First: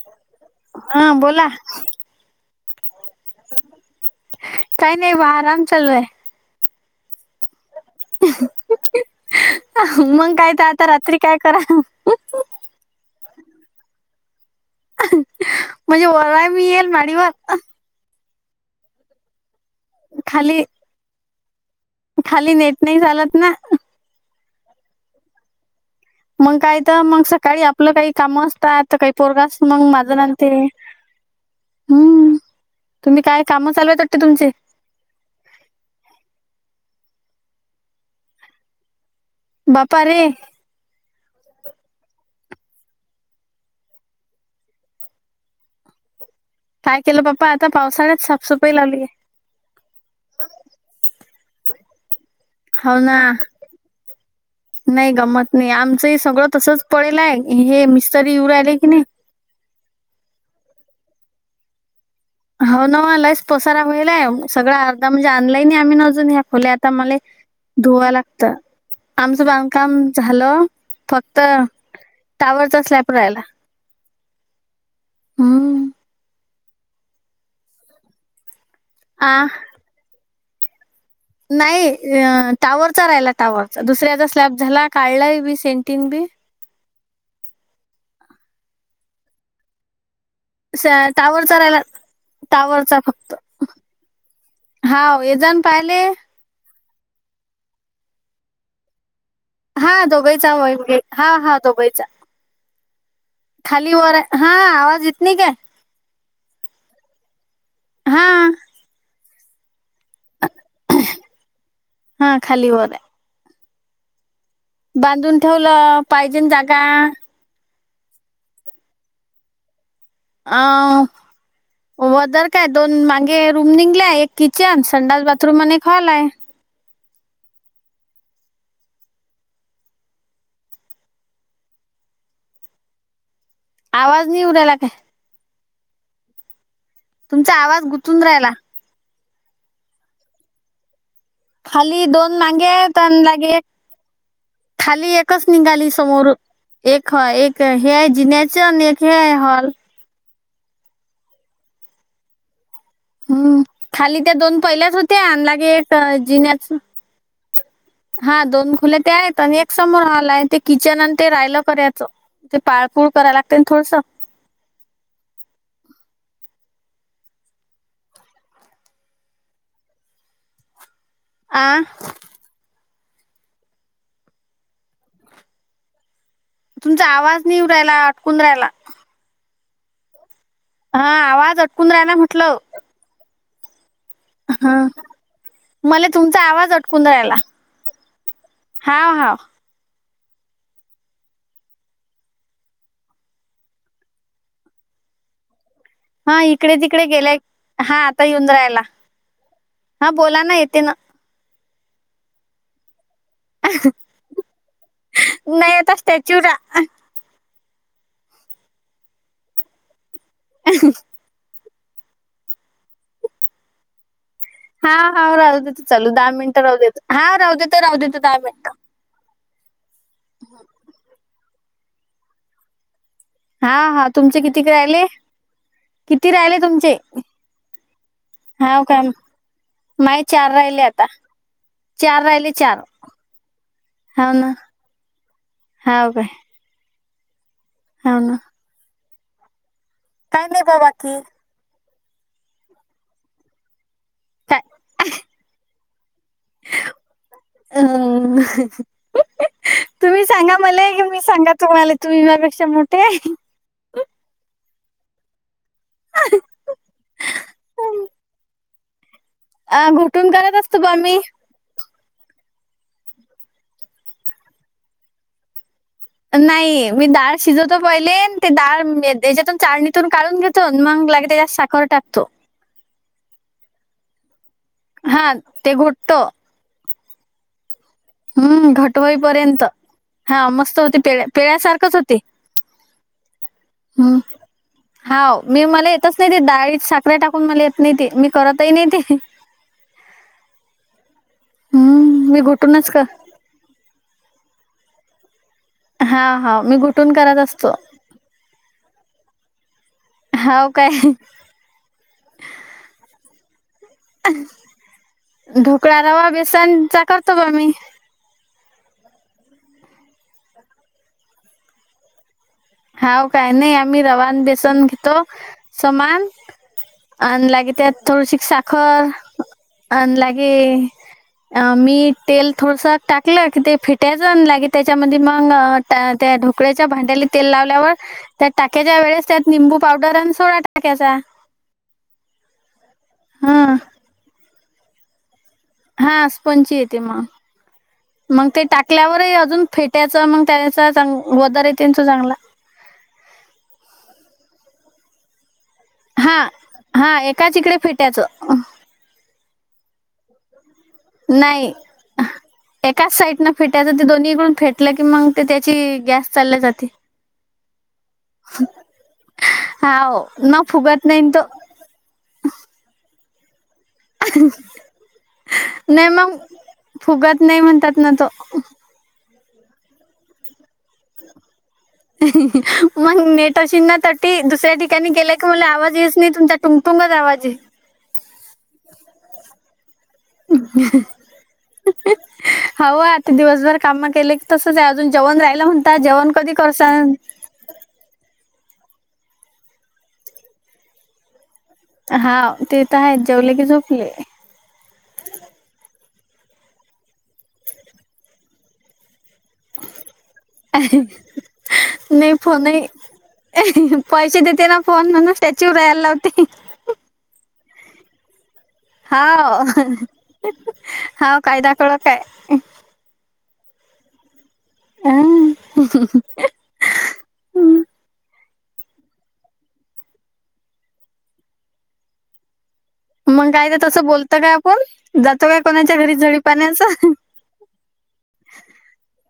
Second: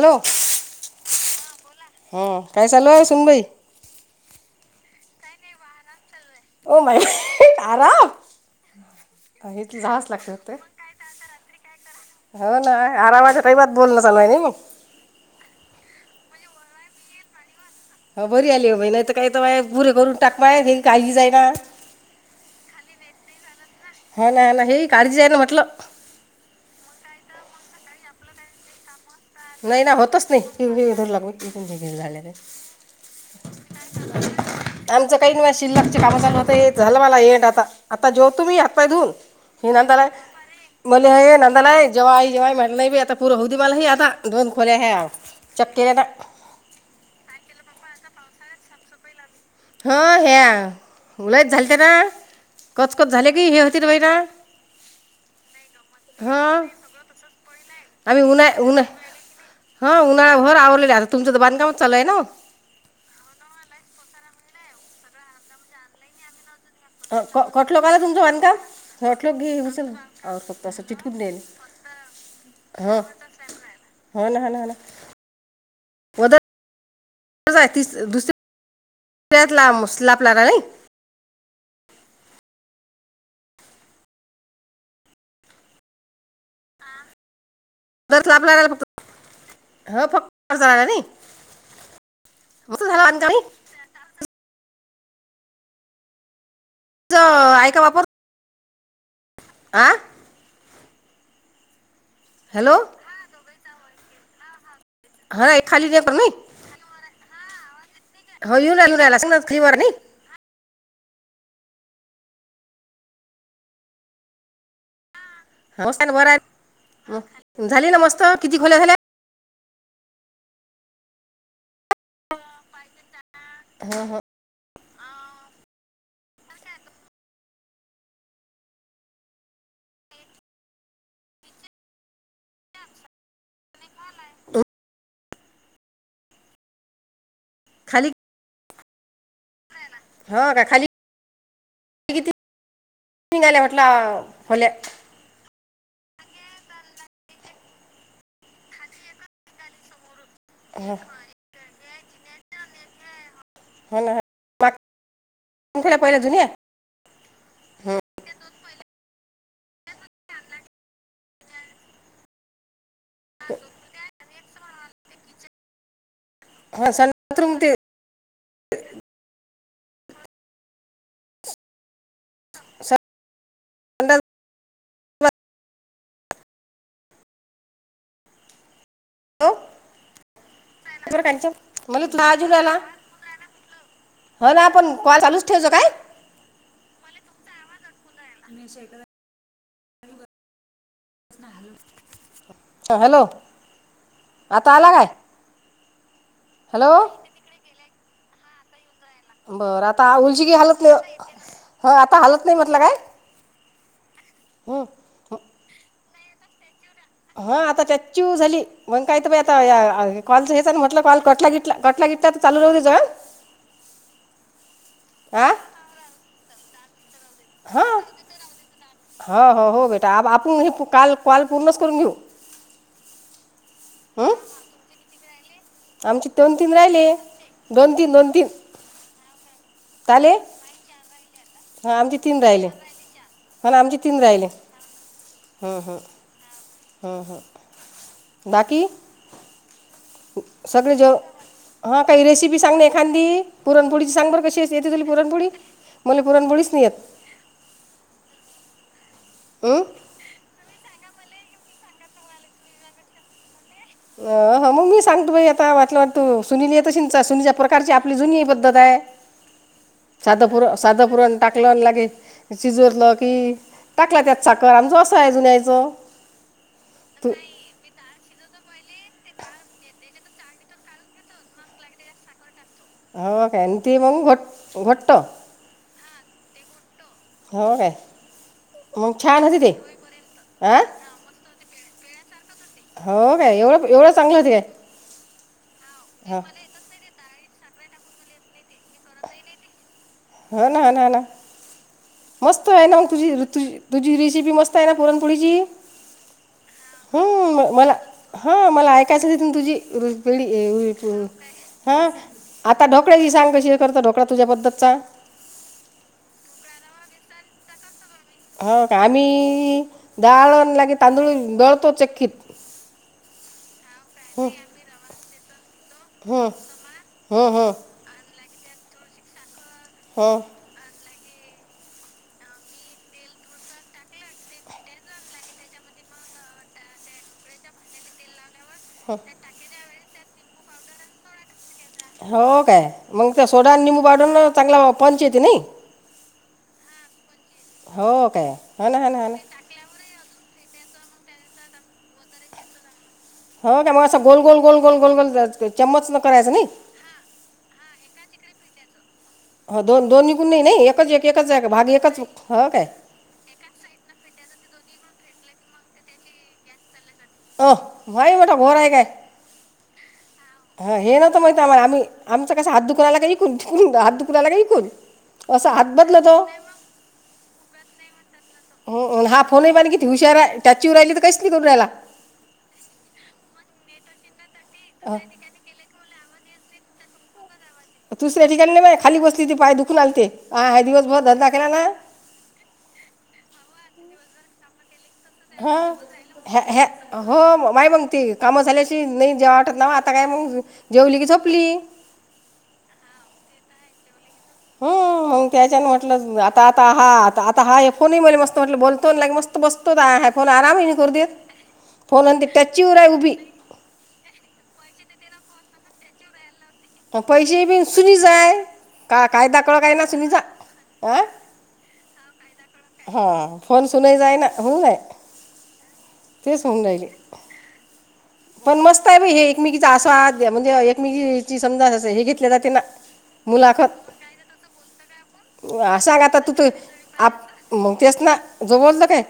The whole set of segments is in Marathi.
हॅलो, हा बोला काय चालू आहे सुनबाई. काय नाही वा आराम चालू आहे. ओ माय आराम अ हे तिजा हाच मग लक्षात काय आहे. तर आता रात्री काय करा हो ना, आरामाच्या टाईमात बोलणं चालू ये नी. म्हणजे ओडाय मी येईल माडीवर. हा बरी आली बाई नाहीत काय तर बाय पुरे करून खाली टाकपाय. [unintelligible] खाली नेट नाही चालत ना. हाव ना हा ना हे ही काळजी आहे ना म्हटलं. मग काय तर मग सकाळी आपलं, काही कामं असतात. तर काही पोरगाच, नाही मग माझं होतच ना नाही ते. हे- हे धरू लागलो इथून हे घेऊन झाले नाही हम्.. तुम्ही काय काम चालु आहेत वाटतं तुमचे? आमचं काही नाही शिल्लकची काम चालू होते. झालं मला येंड आता, आता जेवतो मी हात पाय धुऊन. हो बापा म्हणतारा रे मले हे नंदानाय जेवाई जेवाई मानलंय बाई आता पुरं होऊ दे मला हे आता. दोन खोल्या ह्या चक्के दादा. काय केलं पप्पा आता पावसाळ्यात साफसफई लावलीय. हा ह्या लयच झालेते ना हो कचकच ना झाले की हे होती रे बाईरा. नाही गंमत नाही आमचं ही सगळं हं तसच पडेला आहे हे मिस्तरी येऊ राहिले की नाही? हा उन्हाळा भर आवरलेलं आता तुमचं तर बांधकामच चालू आहे ना. हो ना म लईस पसारा होईलाय सगळं अर्धा म्हणजे ऑनलाईन आम्ही ना अजून ह्या खोल्यात. त मले धुवाय लागतं. हॉटलो आमचं घे उचल बांधकाम असं झालं तसं चिटकून देईल. फक्त टावरचा हा स्लॅब राहिला हाव ना हा ना हा ना. हम्म. तज आहे तीस आ दुसऱ्यात लाम स्लॅप लगा नाही. नाही अ टावरचा राहिला टावरचा दुसऱ्याचा स्लॅप झाला काढला बी सेंटिंग बी दर [unintelligible] लागल फक्त हा फक् सं... टावरचा राहिला, मस्त टावरचा झाला बांधकाम फक्तं. नाही हाव येजा न पायाले. हाय का वापर. हा दोघइचा [unintelligible] हा हा दोघइचा. हॅलो. खाली वर आहे हा आवा है खाली [unintelligible] हा हो येऊन राहिला [unintelligible] क्लिवर नी. हा खाली वर आहे. बांधून ठेवलं मस्त बरं पाहिजेन आहे जागा. झाली न मस्त किती खोल्या झाल्या? आव वदर काय दोन मांगे रूम निघल्या एक किचन, संडास, बाथरूम आणि एक हॉल आहे. आवाज नाही येऊ राहिला काय? तुमचा आवाज गुंतून राहिला. हाव का खाली खाली किती दोन नागे, लागे निघाल्या म्हटलं खोल्या खाली एक. कस निघाली समोर एक हाय एक हे आहे जिण्याचं आणि एक हे हाय हॉल. हाक हम्म हो ना खाली त्या दोन माग पहिल्याच होत्या आण लागे एक जिन्याच हा. हा दोन खुले ते आहेत आणि, एक समोर हॉल हाय ते किचन आणि ते राहिला करायचं. ते पाळ पूळ करायला लागते ना थोडसं. हा संत्रम ते, आं [unintelligible] बाथ- तुमचा आवाज नाही येवू राहियला अटकून राहायला. हो, हा बरं कांचन आवाज अटकून मला राहायला तुला अजून म्हटलं. आला हो ना, हा आपण कॉल चालूच ठेचो काय. मला तुमचा आवाज अटकून राहिला, हाव हाव. हॅलो, आता आला काय. हा इकडे हॅलो तिकडे गेल्याय हा, आता येऊन रायला. बरं आता उलची की हालत नाही हा आता हालत नाही म्हटलं काय. हं. नाही आता स्टॅच्यू रा. हा आता त्याचीव झाली मंग काय ते बाय या आता हे कॉलचा म्हटलं कॉल कटला गीटला कटला गिटला तर चालू राहू दे जा. हा हा राहू देतो चालू दहा मिनिटं राह देत हा राहू देतो हां राहू देतो दहा मिनिटं. हो हो हो बेटा आप आपुण हे काल कॉल पूर्णच करून घेऊ. हा हा हं? तुमचे किती क राहिले? आमची किती दोन राहिले तीन तुमचे, दोन तीन दोन तीन हाव का. माय चाले चार राहिले आता चार राहिले चार. ह ना आमचे तीन हाव राहिले. ना हम्म हम्म. हाव काय हम्म हम्म... हाव ना. बाकी काय नाही बाबा सगळे ज की हा काही रेसिपी सांगणे, एखादी पुरणपोळी. सांग बरं काय कशी येते तुझेले पुरणपोळी मला पुरणपोळीच नाही येत. हं? तुम्ही सांगा मला क मी सांगा तुम्हाला तुम्ही मायपेक्षा मोठे. अ हो मंग मी सांगतो बाई आता वाटलं तु सुनीलयत शिंचा सुनीचा प्रकारची आपली जुनी प त दाय अ, घोटून सादं करत पुरं असतो बा सादं मी पुरं टाकलं लागे शिजतलं की टाकला त्यात साखर [unintelligible] आहे जुन्यायचं. नाही मी डाळ शिजत तो पहिलेन ते डाळ म हेच्यातून चालणीतून काढून घेतो मग लगे त्याज्यात साखर टाकतो. हो काय, आणि मंग घोट. घट्ट हा ते घोटतं. हाव काय हम्म मग छान होते घटवईपर्यंत ते हा मस्त हां होती पेळ्या पेळ्यासारखच होती. हो काय एवढं, एवढं चांगलं होती काय. हाव मी मला येतच नाही ते, हो डाळीत साखर्या टाकून मला येत नाही ते मी करतही नाही ते. हो ना हा ना हा ना हम्म, मी मस्त आहे घुटूनच ना कर तुझी ऋतु तुझी रेसिपी मस्त आहे, ना पुरणपोळीची. हाव हाव मी घुटून करत हम्म असतो म मला हा मला ऐकायचं तिथून तुझी. हाव काय [unintelligible] हा आता ढोकळ्याची सांग कशी करता ढोकळा तुझ्या पद्धतचा. ढोकळा रवा, बेसन चा करतो बा मी. हा आम्ही डाळ लागे, तांदूळ दळतो चक्कीत. हाव काय नाही आम्ही रवा आन बेसन घेतो समान हं अन हं हं लागत्या थोडसिक साखर अन हं लागे आ मी तेल थोडसं टाकलं की ते फिटायचं आन लागे त्याच्यामध्ये मंग त्या त्या ढोकळ्याच्या भांड्याले तेल लावल्यावर त्या टाक्याच्या वेळेस त्यात निंबू पावडर आणि सोडा टाक्याचा. हो काय मंग त्या सोडा आणि निंबू पाढून चांगला पंच येते नाही. हा स्पंच येते म हो मंग काय ते हा ना हा ना हा टाकल्यावरही ना अजून फेट त्याच मंग त्यांचा चांग वदार येते त्यांचा चांगला. हो काय मग असं गोल, गोल, गोल, गोल गोल गोल चम्मच करायचं नाही. हा एकाच इकडे फेटायचं. हो दोन-दोन निघून नाही-नाही एकच एक एकाच भागी एकाच हो काय. त्याच साईड ना. फेटायच ते दोन्हीकडून फेटलं कि मग ते त्याची गॅस चालली जाते. भाई मठ घोर आहे काय? हाओ हा हे नव्हतं माहित आम्हा आम्ही. आमचं कसं हात दुखरायला काही कून कुन हात दुखरायला काही कून असं हात नाही मग बदलतो. फुगत नाही म्हणतात ना तो. हो हा आन फोन आहे बाईने किती हुशा टॅचीवर राहिली तर काहीच नाही करू रायला. मंग नेट आशिनं तटी दुसऱ्या ठिकाणी हं. गेला की मला आवाज येयच नाही तुमचा तुंग तुंग जावाजे. दुसऱ्या ठिकाणी नाही बाय खाली बसली ती पाय दुखून आलते हा हा दिवस भर धंदा केला ना. हावं आता दिवसभर कामं केले की तसंच आहे अजून जेवण राहिलं हां म्हणता जेवण कधी ह्या करसायन. ह्या हो माय मंगती. कामं झाल्याशी नाही जेव वाटत ना आता काय मंग जेवली की झोपली. हाव ते तर आहेत जेवले की झोपले. हो मंग त्याच्याने म्हटलं आता आता हा आता हा फोन मले मस्त वाटलं बोलतोन ला मस्त तो बसतो ताय हाय फोन आराम ही नी करू देत फोन आन त्याचीवर आहे उभी. पैशे देते ना फोन म्हणून स्टॅच्यू राहायला लावते. पैशे बी सुुनीचा हाय. का काय हाव दाकळ काही ना सुनीचा आं. हाव कायदा कडक हा फोन सुना, जाय ना म्हण नाय. आं तेच सांगून राहिले. पण मस्त आहे बाई हे एकमेकीचा असं म्हणजे एकमेकी ची समजा असे हे घेतले जाते ना. मंग काय ते मुलाखत तसं बोलत काय आपण जातो काय कोणाच्या घरी जोडी पाण्याचं. मंग तेच ना जो बोलतं काय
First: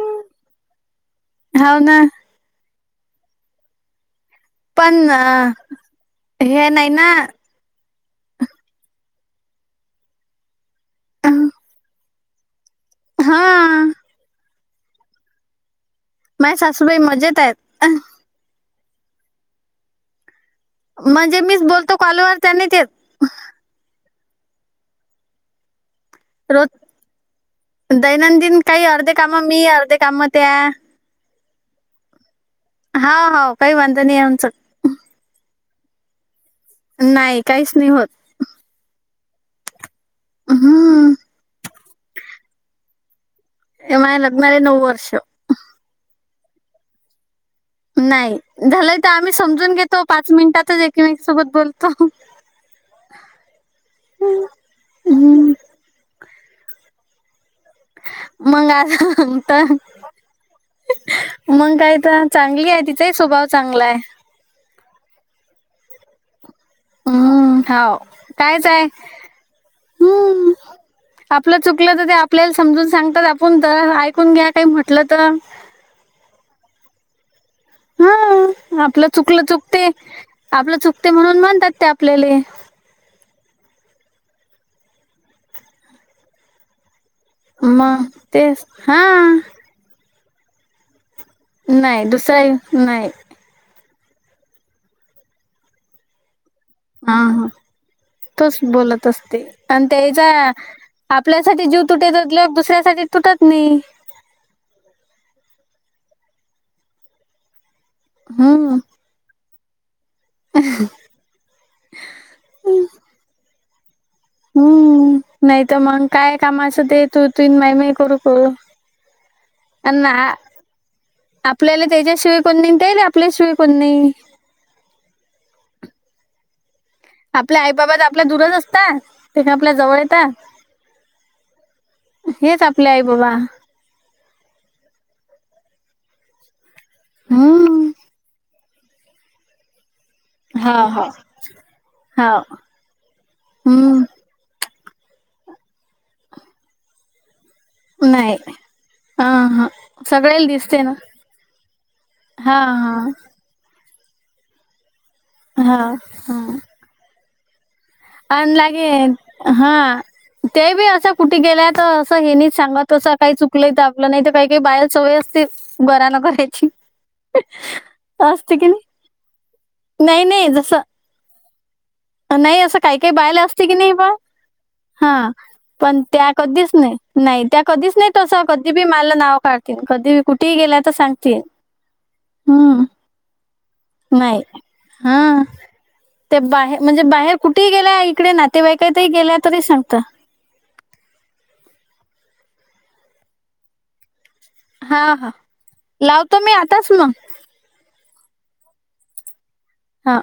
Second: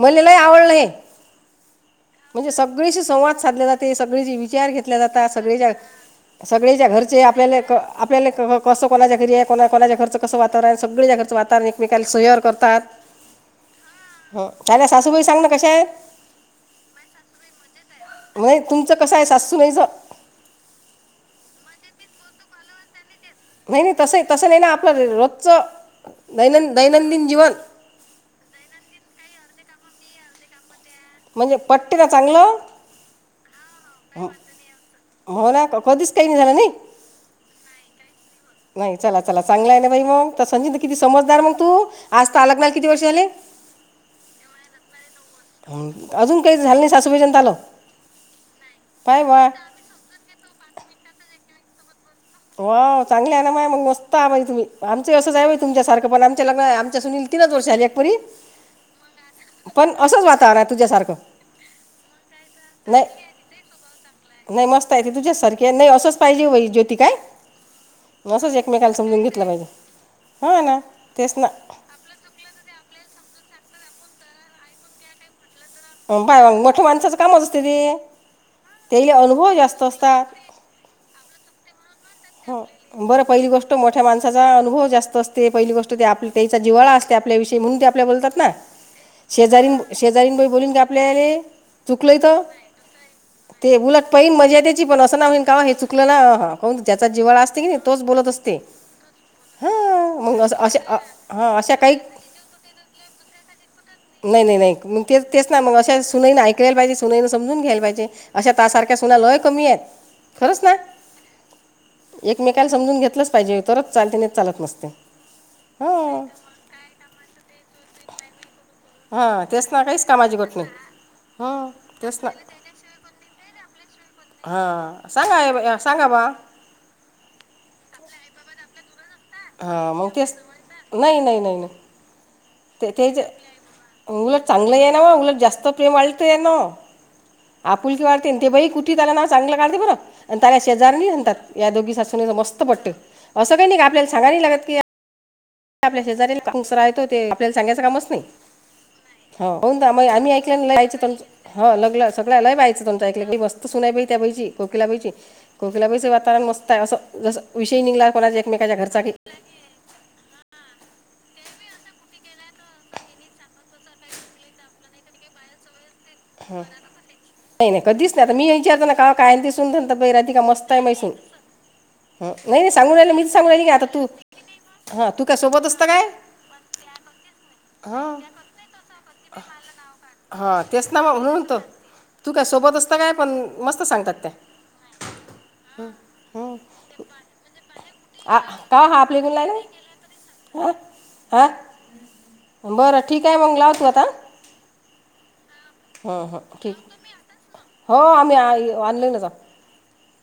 मले लय आवडलं हे. हाव ना. म्हणजे सगळीशी संवाद साधले जाते सगळेची विचार घेतल्या पण जातात अ, सगळेच्या हे सगळेच्या नाही ना घरचे आ आपल्या क आपल्याला क कसं कोणाच्या घरी आहे कोणा कोणाच्या घरचं कसं वातावरण सगळ्याज्या घरचं वातावरण एक मी काल सुयर करतात. हां. हो त्याला सासूबाई सांग ना कशा आहे? माय सासूबाई मजेत आहेत. वय तुमचं कसं आहे सासु बाईचा. म्हणजे मीच बोलतो, कॉलवर त्यांनी ते. नाही नाही तसं तसं नाही ना आपलं रोजचं दैनं रोज दैनं दिन जीवन दैनंदिन काही अर्धे कामं मी अर्धे काम त्या म्हणजे पट्टला का चांगलं. हाव हाव काही वांदा नाही आमचं. हो ना कधीच काही नाही झाला नाही. नाही काहीच नाही होत. नाही चला चला चांगला आहे ना बाई मंग त्या संजीत किती हम्म समजदार मग तू. आज तालकंनाल किती वर्ष झाले? ये माया लग्नला नऊ वर्ष. अजून काही झालं नाही सासूबाई [unintelligible] आलं. नाही झालंय तर पाय आम्ही वा समजून घेतो पाच मिनिटातच एकीमेकी सोबत बोलतो. हो चांगलं आहे ना माय मग मस्त आ बाई तुम्ही आमचे असंच हम्म. हाय तुमच्यासारखं पण आमच्या लग्न आमच्या सुनी तीनच वर्ष झाली एक पोरी मग आता तर पण असंच वातान आहे तुझ्यासारखं. मग काय तर चांगली आहे नाही तिचाही स्वभाव चांगला आहे. नाही मस्त आहे ती तुझ्यासारखे नाही असंच पाहिजे बाई जो उम्म हाव कायच आहे समजून घेतलं पाहिजे हम्म हो ना तेच ना आपलं चुकी कलं तर ते आपल्याला समजून सांगतात आपुन त्या ऐकून घ्या काही म्हटलं तर. ओम भावन मोट्या भावनाचाच कामच असते ते हा आपलं त्याइले चुकलं अनुभव जास्त चुकते असता. आपलं चुकते म्हणून म्हणतात ते आपल्याले. हं. बरं पहिली गोष्ट मोठ्या माणसाचा अनुभव जास्त असते पहिली गोष्ट ते आप त्याचा जिवाळा अस ते आपल्या विषयी म्हणून ते मग आपल्या बोलतात ना तेच हा शेजारीन शेजारीन बाई बोलीन का आपल्याला नाही चुकलय तर. दुसरा नाही ते उलट पाईन मजा त्याची पण असं ना होईन का हे चुकलं ना हा कौन हा हा तोच बोलत असते आणि हां त्याज्या मग आप असं अशा अ- हां आपल्यासाठी अशा जीव काही तुटेत दुसऱ्यासाठी तुटत नाही. नाही नाही नाही ते तेच ना मग अशा सुनईनं ऐकायला पाहिजे सुनईनं समजून घ्यायला पाहिजे अशा त्या हम्म सारख्या त्याला लय कमी आहेत खरच ना. एकमेकाला समजून घेतलंच पाहिजे तरच चालते ना हम्म नाही तर मंग काय कामाचा ते तु तिन मय मय करू. [unintelligible] हा तेच ना काहीच कामाची गट नाही. हां आपल्याला तेच ना त्याच्याशिवाय कोण नाही आन त्याले आपल्याशिवाय कोण नाही. हा सांगाय बाई अ सांगा बा. आपल्या आई बाबा तर आपल्या दूरज असतात. ते काय आपल्या हा जवळ मंग तेच येतात नाही नाही नाही ना. हेच आपले ते आई तेच बाबा उलट चांगलं आहे ना उलट जास्त प्रेम वाळते ना. हम्म आपुलकी वाढते तेन बई कुठे त्याला नाव चांगलं काढते बरं. आणि त्याला हा हा शेजऱ्यांनी बोलतात या दोघी हा सासूसुनेचं मस्त पटतं असं काही नाही का हम्म आपल्याला सांगाय नाही लागत. की आपल्या शेजाारीलाच राहतो ते आपल्याला सांगायच कामच नाही. हा हो हा होऊन मग आम्ही सगळ्याला ऐकय दिसते ल ना हा [unintelligible] हा तुमं ऐक मस्त सुनाय बाई त्या बाईची कोकिलाबाईची हा कोकिलाबाईचा वातावरण मस्त आहे असं जसं विषय निघला. कोणाच्या आन एकमेकाच्या घरचा की लागेन हा. ते बी असं कुठे गेल्याय तर असं हेनीच सांगत असं काही चुकलंय तर आपलं नाही तर काही काही बायाला सवय असतील. बरा ना करायची. नाही नाही कधीच नाही आता मी असते की नाही विचारतो ना का काय दिसून [unintelligible] बाय नाही राहतीका नाही मस्त आहे जसं माय सून. नाही असं काही काही बायाला सांगून राहिली असते की आता नाही तू बा. हां तू हा काय सोबत असतं पण काय त्या कधीच नाही नाही त्या कधीच नाही हां तसं कधी बी मालं नाव काढ कधी बी कुठेही हां गेल्या तेच तर सांगतील ना [unintelligible] तू काय सोबत असता काय पण मस्त सांगतात त्या नाय हा. ते हं. बाहेर म्हणजे बाहेर कुठेही गेल्या इकडे आ नातेवाईकात ही गेल्या तरी सांगतं. आं आं बरं ठीक आहे मंग लाव तू आता. हा हा हं, हं, लावतो मी ठीक आताच म. हो आम्ही आई आणलेलजा. हा.